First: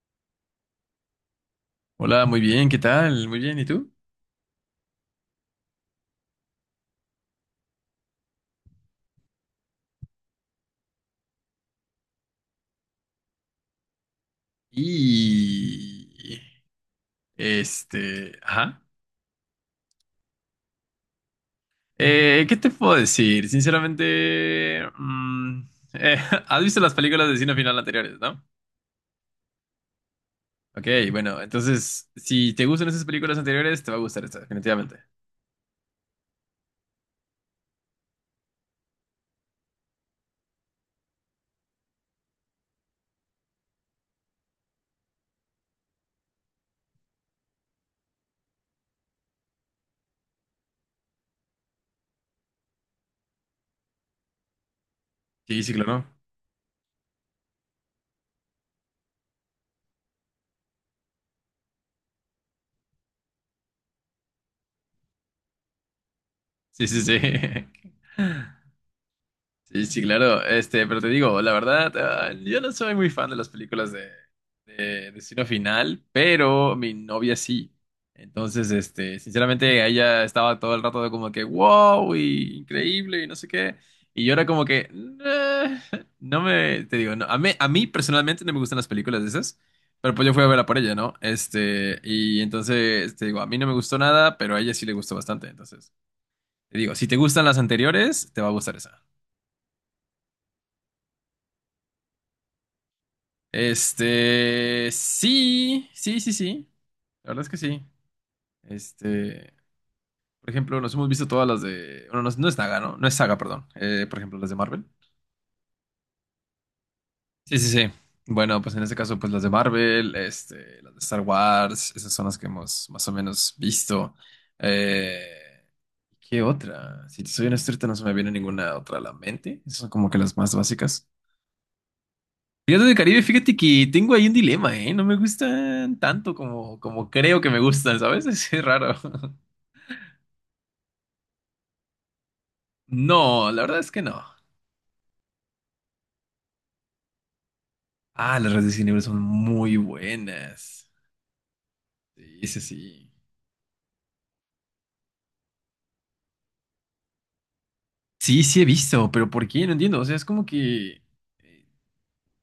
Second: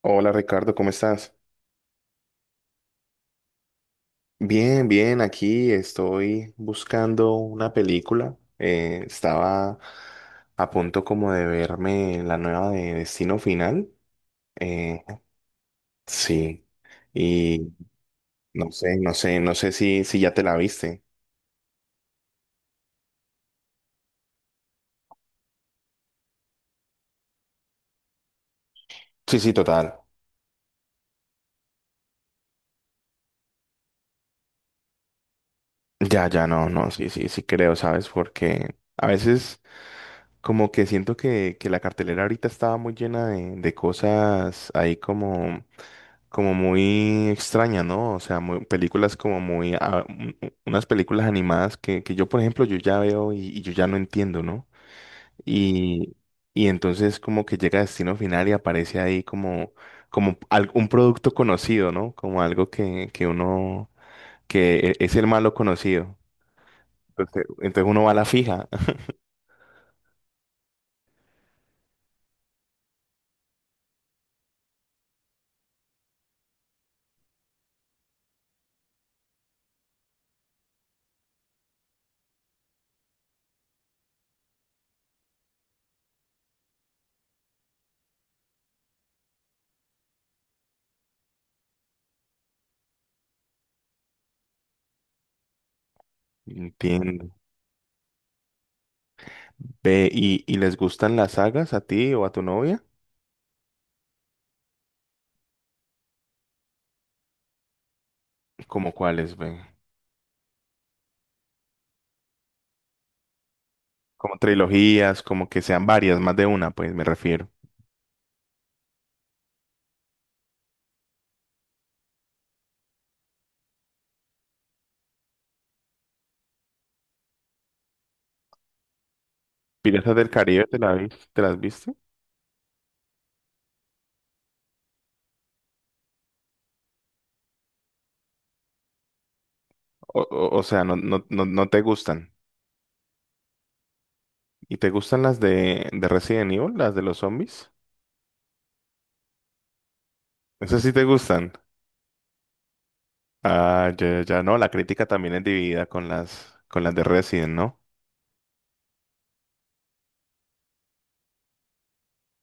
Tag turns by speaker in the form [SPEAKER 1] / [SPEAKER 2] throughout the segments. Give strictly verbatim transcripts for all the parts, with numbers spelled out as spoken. [SPEAKER 1] Hola Ricardo, ¿cómo estás?
[SPEAKER 2] Hola, muy bien, ¿qué tal? Muy bien, ¿y tú?
[SPEAKER 1] Bien, bien, aquí estoy buscando una película. Eh, estaba a punto como de verme la nueva de Destino Final. Eh,
[SPEAKER 2] Y
[SPEAKER 1] sí, y
[SPEAKER 2] este,
[SPEAKER 1] no
[SPEAKER 2] ajá.
[SPEAKER 1] sé, no sé, no sé si, si ya te la viste.
[SPEAKER 2] Eh, ¿qué te puedo decir? Sinceramente, mm, eh, has visto las películas de Destino Final anteriores, ¿no?
[SPEAKER 1] Sí, sí, total.
[SPEAKER 2] Ok, bueno, entonces, si te gustan esas películas anteriores, te va a gustar esta, definitivamente.
[SPEAKER 1] Ya, ya, no, no, sí, sí, sí creo, ¿sabes? Porque a veces... Como que siento que, que la cartelera ahorita estaba muy llena de, de cosas ahí como, como muy extrañas, ¿no? O sea, muy- películas como muy... ah, un- un- unas películas animadas que, que yo, por ejemplo, yo ya veo y, y yo ya no entiendo, ¿no?
[SPEAKER 2] Sí, sí, claro.
[SPEAKER 1] Y, y entonces como que llega a Destino Final y aparece ahí como, como al- un producto conocido, ¿no? Como algo que, que uno... que e- es el malo conocido.
[SPEAKER 2] Sí, sí, sí.
[SPEAKER 1] Entonces, entonces uno va a la fija.
[SPEAKER 2] Sí, sí, claro. Este, pero te digo, la verdad, ah, yo no soy muy fan de las películas de eh, Destino Final, pero mi novia sí. Entonces, este, sinceramente, ella estaba todo el rato de como que, wow, y increíble, y no sé qué. Y yo era como que, "Nah", no me, te digo, no, a mí, a mí personalmente no me gustan las películas de esas, pero pues yo fui a verla por ella, ¿no? Este, y entonces, te digo, a mí no me gustó nada, pero a ella sí le gustó bastante. Entonces, te digo, si te
[SPEAKER 1] Entiendo.
[SPEAKER 2] gustan las anteriores, te va a gustar esa.
[SPEAKER 1] Ve, ¿y, y les gustan las sagas a ti o a tu novia?
[SPEAKER 2] Este, sí, sí, sí, sí. La verdad es que sí.
[SPEAKER 1] ¿Como cuáles,
[SPEAKER 2] Este,
[SPEAKER 1] ve?
[SPEAKER 2] por ejemplo, nos hemos visto todas las de. Bueno, no, es no es saga, ¿no? No es saga, perdón. Eh, por
[SPEAKER 1] Como
[SPEAKER 2] ejemplo, las de Marvel.
[SPEAKER 1] trilogías, como que sean varias, más de una, pues me refiero.
[SPEAKER 2] Sí, sí, sí. Bueno, pues en este caso, pues las de Marvel, este, las de Star Wars, esas son las que hemos más o menos visto. Eh, ¿qué otra? Si te soy honesto, ahorita no se me viene ninguna otra a la mente. Esas son como
[SPEAKER 1] ¿Piratas
[SPEAKER 2] que
[SPEAKER 1] del
[SPEAKER 2] las más
[SPEAKER 1] Caribe te la
[SPEAKER 2] básicas.
[SPEAKER 1] vis- te las viste?
[SPEAKER 2] Piratas de Caribe, fíjate que tengo ahí un dilema, ¿eh? No me gustan tanto como, como creo que me gustan, ¿sabes? Es raro.
[SPEAKER 1] O, o- o sea, no, no, no, no te gustan.
[SPEAKER 2] No, la verdad es que no.
[SPEAKER 1] ¿Y te gustan las de, de Resident Evil, las de los zombies?
[SPEAKER 2] Ah, las redes de Cine son muy
[SPEAKER 1] Esas
[SPEAKER 2] buenas.
[SPEAKER 1] sí te gustan.
[SPEAKER 2] Sí, sí, sí.
[SPEAKER 1] Ah, ya, ya, ya, no, la crítica también es dividida con las, con las de Resident, ¿no?
[SPEAKER 2] Sí, sí he visto, pero ¿por qué? No entiendo. O sea, es como que eh,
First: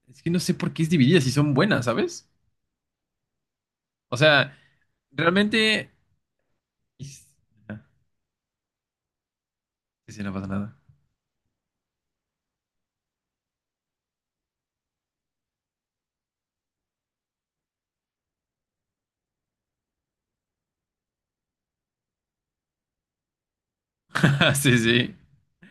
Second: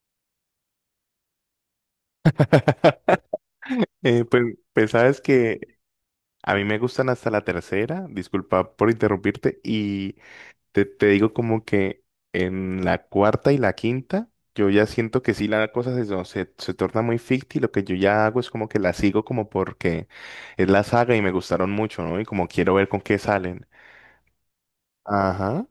[SPEAKER 2] es que no sé por qué es dividida si son buenas, ¿sabes? O
[SPEAKER 1] Eh, pues,
[SPEAKER 2] sea,
[SPEAKER 1] pues sabes que
[SPEAKER 2] realmente
[SPEAKER 1] a mí me gustan
[SPEAKER 2] is-
[SPEAKER 1] hasta la
[SPEAKER 2] ah,
[SPEAKER 1] tercera, disculpa por interrumpirte,
[SPEAKER 2] sí,
[SPEAKER 1] y
[SPEAKER 2] sí, no pasa nada.
[SPEAKER 1] Te, te digo como que en la cuarta y la quinta, yo ya siento que sí la cosa se, no, se, se torna muy ficti. Lo que yo ya hago es como que la sigo como porque es la saga y me gustaron mucho, ¿no? Y como quiero ver con qué salen.
[SPEAKER 2] Sí, sí.
[SPEAKER 1] Ajá,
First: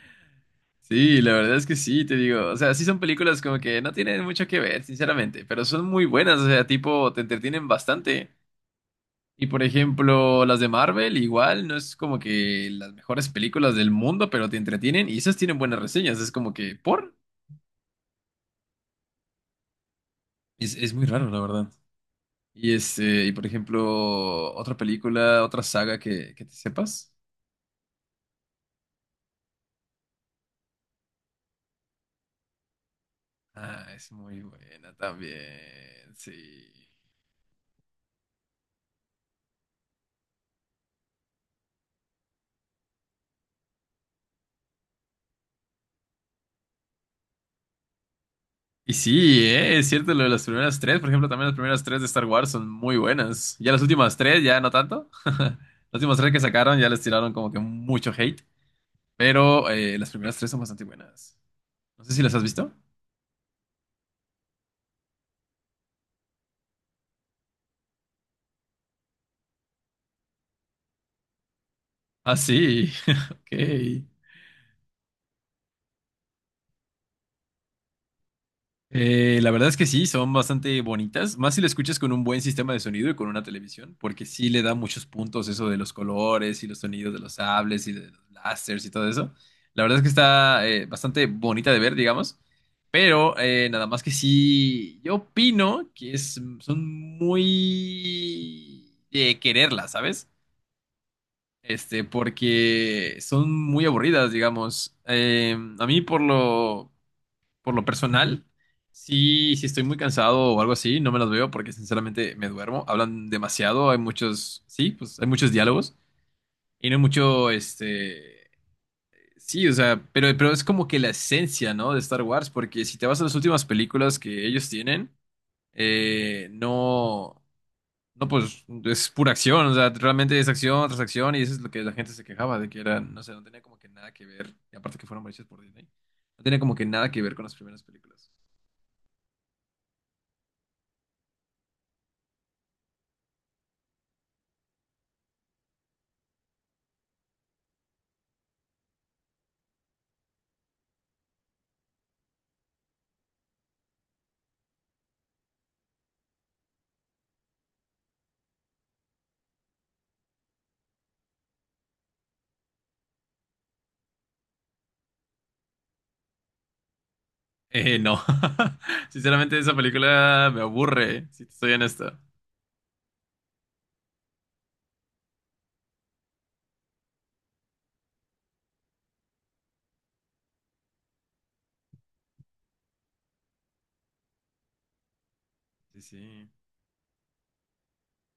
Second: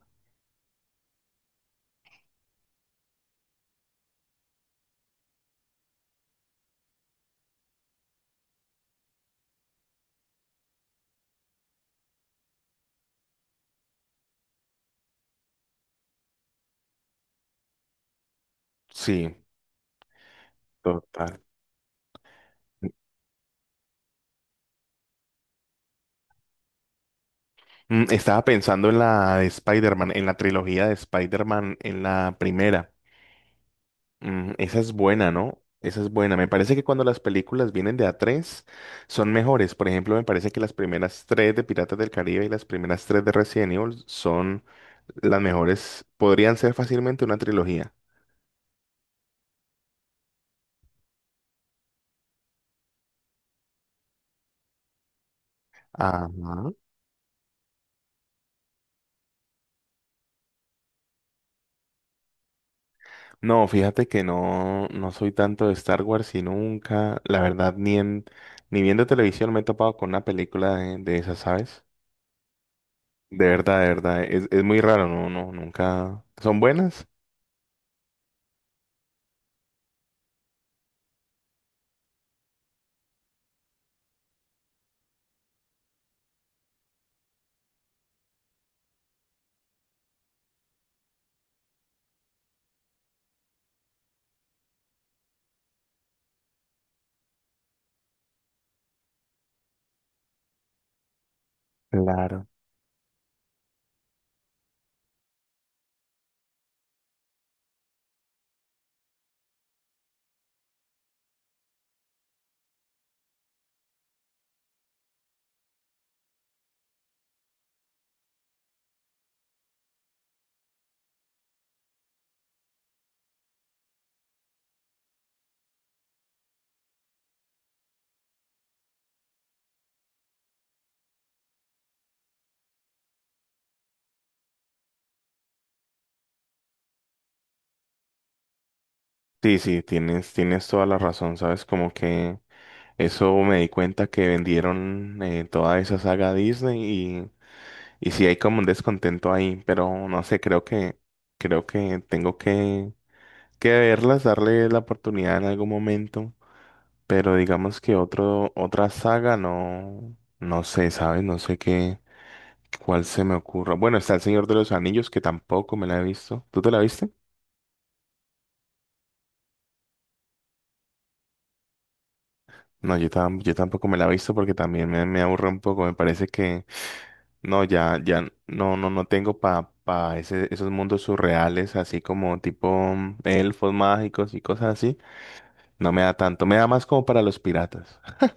[SPEAKER 2] Sí, la verdad es que sí, te digo. O sea, sí son películas como que no tienen mucho que ver, sinceramente, pero son muy buenas. O sea, tipo, te entretienen bastante. Y por ejemplo, las de Marvel, igual, no es como que las mejores películas del mundo, pero te entretienen y esas tienen buenas reseñas. Es como que, ¿por?
[SPEAKER 1] sí,
[SPEAKER 2] Es, es muy raro,
[SPEAKER 1] total.
[SPEAKER 2] la verdad. Y este, y por ejemplo, otra película, otra saga que, que te sepas.
[SPEAKER 1] Mm, estaba pensando en la de Spider-Man, en la trilogía de Spider-Man, en la primera.
[SPEAKER 2] Ah, es muy
[SPEAKER 1] Mm, esa es
[SPEAKER 2] buena
[SPEAKER 1] buena, ¿no? Esa es
[SPEAKER 2] también,
[SPEAKER 1] buena. Me parece que
[SPEAKER 2] sí.
[SPEAKER 1] cuando las películas vienen de a tres son mejores. Por ejemplo, me parece que las primeras tres de Piratas del Caribe y las primeras tres de Resident Evil son las mejores. Podrían ser fácilmente una trilogía.
[SPEAKER 2] Y sí, eh, es cierto, lo de las primeras tres, por ejemplo, también las primeras tres de Star Wars son muy buenas. Ya las últimas tres, ya no tanto. Las últimas tres que
[SPEAKER 1] Ajá.
[SPEAKER 2] sacaron ya les tiraron como que mucho hate, pero eh, las primeras tres son bastante buenas. No sé si las has visto.
[SPEAKER 1] No, fíjate que no, no soy tanto de Star Wars y nunca, la verdad, ni en, ni viendo televisión me he topado con una película de, de esas, ¿sabes?
[SPEAKER 2] Ah, sí,
[SPEAKER 1] De verdad, de
[SPEAKER 2] ok.
[SPEAKER 1] verdad. Es, es muy raro, no, no, nunca. ¿Son buenas?
[SPEAKER 2] Eh, la verdad es que sí, son bastante bonitas, más si lo escuchas con un buen sistema de sonido y con una televisión, porque sí le da muchos puntos eso de los colores y los sonidos de los sables y de los láseres y todo eso. La verdad es que está eh, bastante bonita de ver, digamos, pero eh, nada más que sí, yo opino que es, son muy de quererlas, ¿sabes? Este,
[SPEAKER 1] Claro.
[SPEAKER 2] porque son muy aburridas, digamos. Eh, a mí por lo por lo personal, sí, si estoy muy cansado o algo así, no me las veo porque sinceramente me duermo. Hablan demasiado, hay muchos, sí, pues hay muchos diálogos y no hay mucho, este, sí, o sea, pero, pero es como que la esencia, ¿no? De Star Wars, porque si te vas a las últimas películas que ellos tienen, eh, no, no, pues es pura acción, o sea, realmente es acción tras acción y eso es lo que la gente se quejaba de que era, no sé, no tenía como que nada que ver, y aparte que fueron hechas por Disney, no tenía como que nada que ver con las primeras películas.
[SPEAKER 1] Sí, sí, tienes, tienes toda la razón, ¿sabes? Como que eso me di cuenta que vendieron eh, toda esa saga a Disney y, y sí hay como un descontento ahí, pero no sé, creo que, creo que tengo que, que verlas, darle la oportunidad en algún momento, pero digamos que otro, otra saga no, no sé, ¿sabes? No sé qué, cuál se me ocurra. Bueno, está El Señor de los Anillos, que tampoco me la he visto. ¿Tú te la viste?
[SPEAKER 2] Eh, no. Sinceramente, esa película me aburre, si te soy honesto.
[SPEAKER 1] No, yo, tam- yo tampoco me la he visto porque también me, me aburre un poco. Me parece que no, ya, ya, no, no, no tengo pa, pa ese, esos mundos surreales, así como tipo mm, elfos mágicos y cosas así. No
[SPEAKER 2] Sí,
[SPEAKER 1] me da tanto,
[SPEAKER 2] sí.
[SPEAKER 1] me da más como para los piratas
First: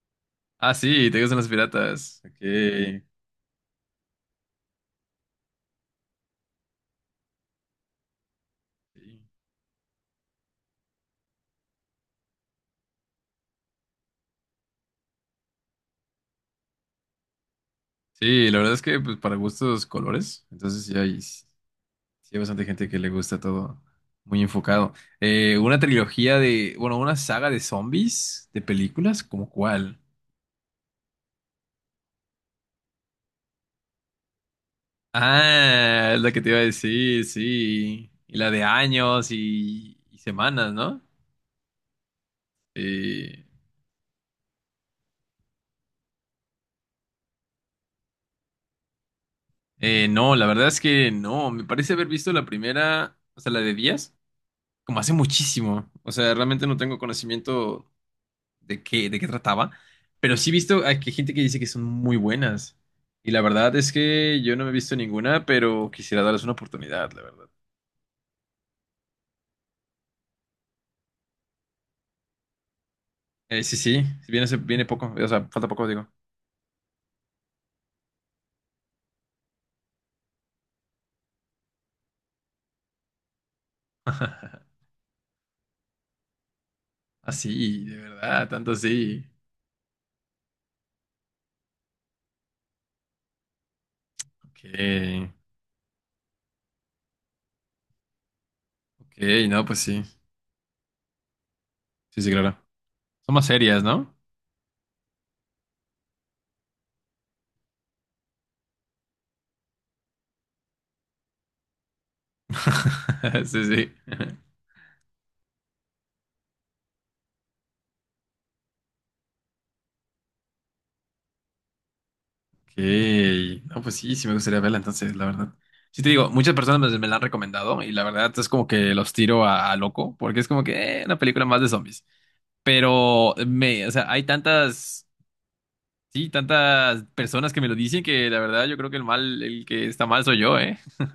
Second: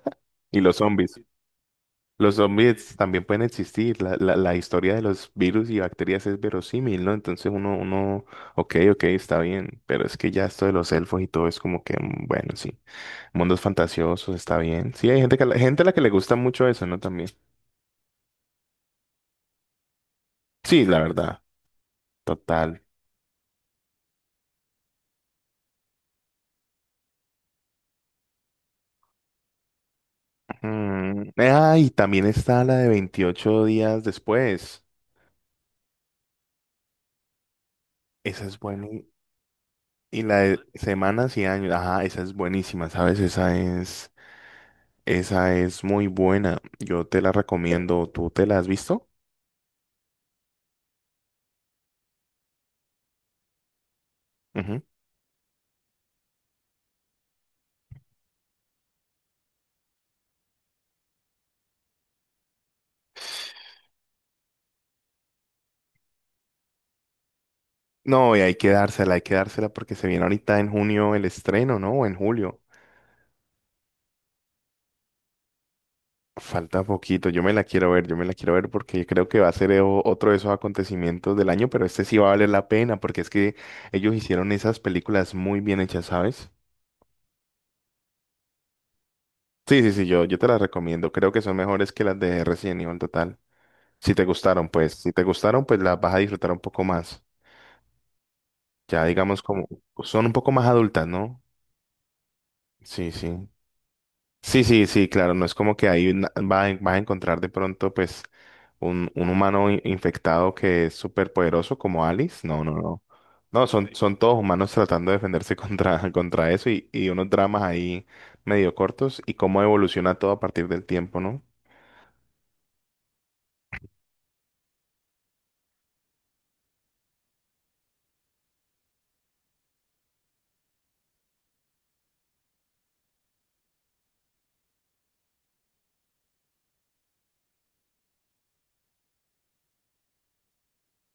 [SPEAKER 1] y
[SPEAKER 2] Ah,
[SPEAKER 1] los
[SPEAKER 2] sí,
[SPEAKER 1] zombies.
[SPEAKER 2] te gustan los piratas.
[SPEAKER 1] Los
[SPEAKER 2] Ok.
[SPEAKER 1] zombies
[SPEAKER 2] Sí,
[SPEAKER 1] también pueden existir, la, la, la historia de los virus y bacterias es verosímil, ¿no? Entonces uno, uno, ok, ok, está bien, pero es que ya esto de los elfos y todo es como que, mm, bueno, sí, mundos fantasiosos, está bien. Sí, hay gente que, gente a la que le gusta mucho eso, ¿no? También.
[SPEAKER 2] sí, la verdad es que pues, para gustos colores.
[SPEAKER 1] Sí,
[SPEAKER 2] Entonces sí
[SPEAKER 1] la
[SPEAKER 2] hay,
[SPEAKER 1] verdad,
[SPEAKER 2] sí hay bastante
[SPEAKER 1] total.
[SPEAKER 2] gente que le gusta todo muy enfocado. Eh, una trilogía de, bueno, una saga de zombies, de películas, ¿como cuál?
[SPEAKER 1] Mm, ah, y también está la de veintiocho días después.
[SPEAKER 2] Ah, es la que te iba a decir, sí. Y
[SPEAKER 1] Esa
[SPEAKER 2] la
[SPEAKER 1] es
[SPEAKER 2] de
[SPEAKER 1] buena.
[SPEAKER 2] años y, y
[SPEAKER 1] Y la de
[SPEAKER 2] semanas, ¿no?
[SPEAKER 1] semanas y años. Ajá, esa es buenísima, ¿sabes?
[SPEAKER 2] Sí.
[SPEAKER 1] Esa es, esa es muy buena. Yo te la recomiendo. ¿Tú te la has visto?
[SPEAKER 2] Eh, no, la verdad es que no. Me parece haber visto la primera, o sea, la de Díaz,
[SPEAKER 1] Ujú.
[SPEAKER 2] como hace muchísimo. O sea, realmente no tengo conocimiento de qué, de qué trataba. Pero sí he visto a que gente que dice que son muy buenas. Y la verdad es que yo no me he visto ninguna, pero quisiera darles una oportunidad, la verdad.
[SPEAKER 1] No, y hay que dársela, hay que dársela porque se viene ahorita en junio el estreno, ¿no? O en julio.
[SPEAKER 2] Eh, sí, sí, viene, hace- viene poco. O sea, falta poco, digo.
[SPEAKER 1] Falta poquito. Yo me la quiero ver, yo me la quiero ver porque creo que va a ser eh, o- otro de esos acontecimientos del año, pero este sí va a valer la pena porque es que ellos hicieron esas películas muy bien hechas, ¿sabes?
[SPEAKER 2] Así, de verdad, tanto así.
[SPEAKER 1] Sí, sí, sí, yo, yo te las recomiendo. Creo que son mejores que las de Resident Evil Total. Si te gustaron,
[SPEAKER 2] Ok,
[SPEAKER 1] pues, si te gustaron, pues las vas a disfrutar un poco más. Ya digamos
[SPEAKER 2] ok, no,
[SPEAKER 1] como
[SPEAKER 2] pues sí.
[SPEAKER 1] son un poco más adultas, ¿no?
[SPEAKER 2] Sí, sí, claro.
[SPEAKER 1] Sí,
[SPEAKER 2] Son más
[SPEAKER 1] sí.
[SPEAKER 2] serias, ¿no?
[SPEAKER 1] Sí, sí, sí, claro. No es como que ahí na- va a- vas a encontrar de pronto, pues, un, un humano in- infectado que es súper poderoso como Alice. No, no, no.
[SPEAKER 2] Sí,
[SPEAKER 1] No, son,
[SPEAKER 2] sí.
[SPEAKER 1] son todos humanos tratando de defenderse contra, contra eso y, y unos dramas ahí medio cortos y cómo evoluciona todo a partir del tiempo, ¿no?
[SPEAKER 2] Ok. No, pues sí, sí me gustaría verla, entonces, la verdad. Sí te digo, muchas personas me, me la han recomendado y la verdad es como que los tiro a, a loco, porque es como que eh, una película más de zombies. Pero eh, me, o sea, hay tantas, sí, tantas personas que me lo dicen que la verdad yo creo que el mal, el que está mal soy yo, ¿eh?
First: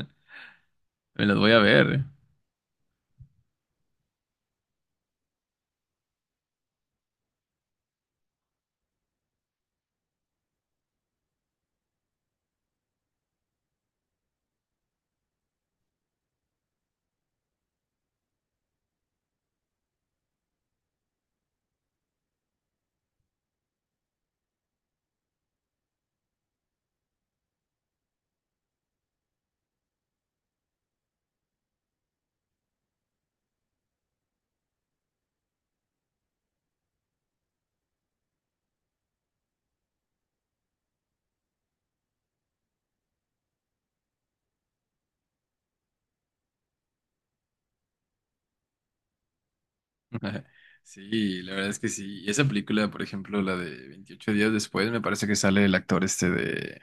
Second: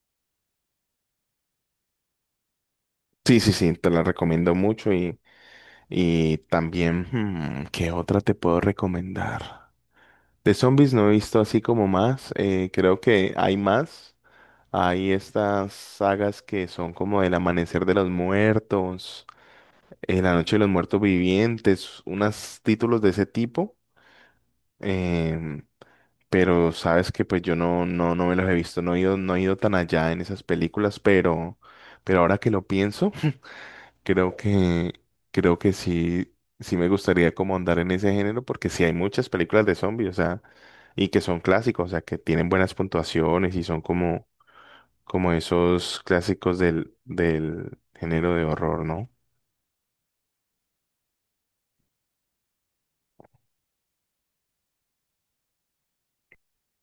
[SPEAKER 2] Me las voy a ver.
[SPEAKER 1] Sí, sí, sí, te la recomiendo mucho y, y también, hmm, ¿qué otra te puedo recomendar? De zombies no he visto así como más, eh, creo que hay más. Hay estas sagas que son como El Amanecer de los Muertos, eh, La Noche de los Muertos Vivientes, unos títulos de ese tipo. em, pero sabes que pues yo no, no, no me los he visto, no he ido, no he ido tan allá en esas películas, pero, pero ahora que lo pienso. Creo que, creo que sí, sí me gustaría como andar en ese género porque sí hay muchas películas de zombies, o sea, y que son clásicos, o sea, que tienen buenas puntuaciones y son como, como esos clásicos del, del género de horror, ¿no?
[SPEAKER 2] Sí, la verdad es que sí. Y esa película, por ejemplo, la de Veintiocho días después, me parece que sale el actor este de...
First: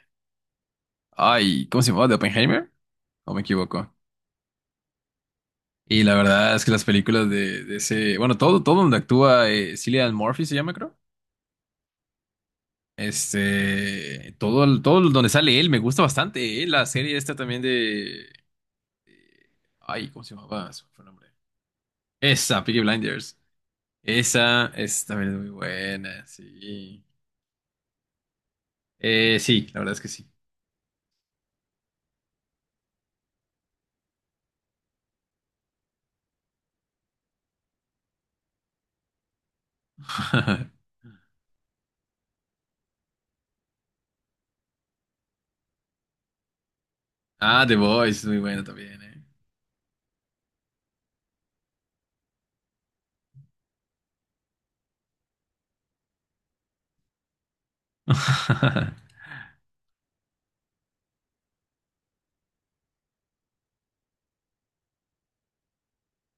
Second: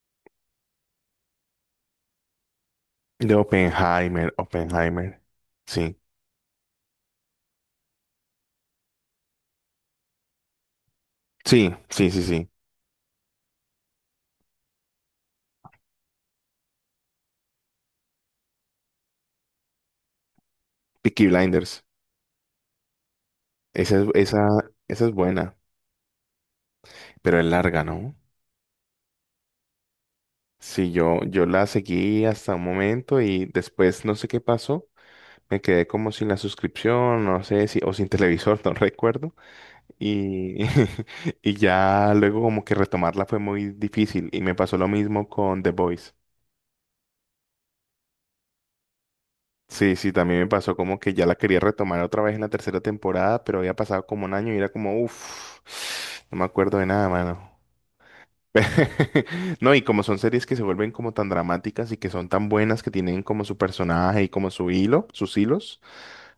[SPEAKER 2] Ay, ¿cómo se llamaba? ¿De Oppenheimer? ¿O
[SPEAKER 1] De
[SPEAKER 2] me equivoco?
[SPEAKER 1] Oppenheimer, Oppenheimer. Sí,
[SPEAKER 2] Y la verdad es que las películas de, de ese, bueno, todo, todo donde actúa eh, Cillian Murphy se llama, creo.
[SPEAKER 1] sí, sí, sí, sí.
[SPEAKER 2] Este, todo, el- todo el- donde sale él me gusta bastante. eh. La serie esta también de, ay, ¿cómo se llamaba? Se me fue el
[SPEAKER 1] Peaky
[SPEAKER 2] nombre.
[SPEAKER 1] Blinders.
[SPEAKER 2] Esa, Peaky Blinders.
[SPEAKER 1] Esa es, esa,
[SPEAKER 2] Esa, es
[SPEAKER 1] esa es
[SPEAKER 2] también es muy
[SPEAKER 1] buena,
[SPEAKER 2] buena, sí.
[SPEAKER 1] pero es larga, ¿no?
[SPEAKER 2] Eh, sí, la verdad es que sí.
[SPEAKER 1] Sí, yo, yo la seguí hasta un momento y después no sé qué pasó. Me quedé como sin la suscripción, no sé si, o sin televisor, no recuerdo. Y, y ya luego como que retomarla fue muy difícil. Y me pasó lo mismo con The Voice.
[SPEAKER 2] Ah, The Voice es muy buena también, eh.
[SPEAKER 1] Sí, sí, también me pasó como que ya la quería retomar otra vez en la tercera temporada, pero había pasado como un año y era como, uff, no me acuerdo de nada, mano. No, y como son series que se vuelven como tan dramáticas y que son tan buenas que tienen como su personaje y como su hilo, sus hilos,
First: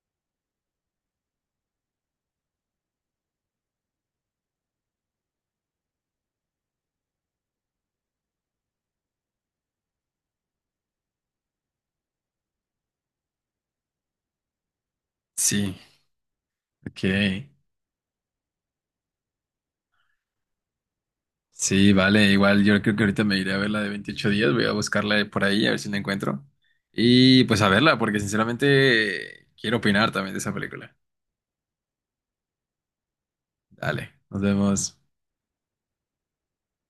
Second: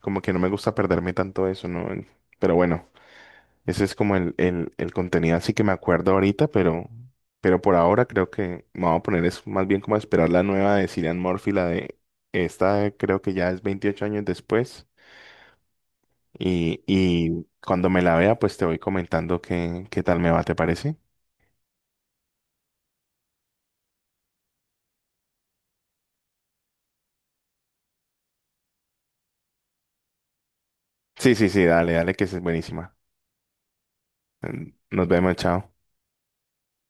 [SPEAKER 1] como que no me gusta perderme tanto eso, ¿no? Pero bueno. Ese es como el, el, el contenido así que me acuerdo ahorita, pero, pero por ahora creo que me voy a poner es más bien como a esperar la nueva de Cillian Murphy, la de esta creo que ya es veintiocho años después.
[SPEAKER 2] Sí,
[SPEAKER 1] Y,
[SPEAKER 2] ok.
[SPEAKER 1] y cuando me la vea, pues te voy comentando qué, qué tal me va, ¿te parece?
[SPEAKER 2] Sí, vale, igual yo creo que ahorita me iré a ver la de veintiocho días, voy a buscarla por ahí a ver si la encuentro. Y pues a verla, porque sinceramente quiero opinar también de esa película.
[SPEAKER 1] Sí, sí, sí, dale, dale, que es buenísima.
[SPEAKER 2] Dale, nos
[SPEAKER 1] Mm,
[SPEAKER 2] vemos.
[SPEAKER 1] nos vemos, chao.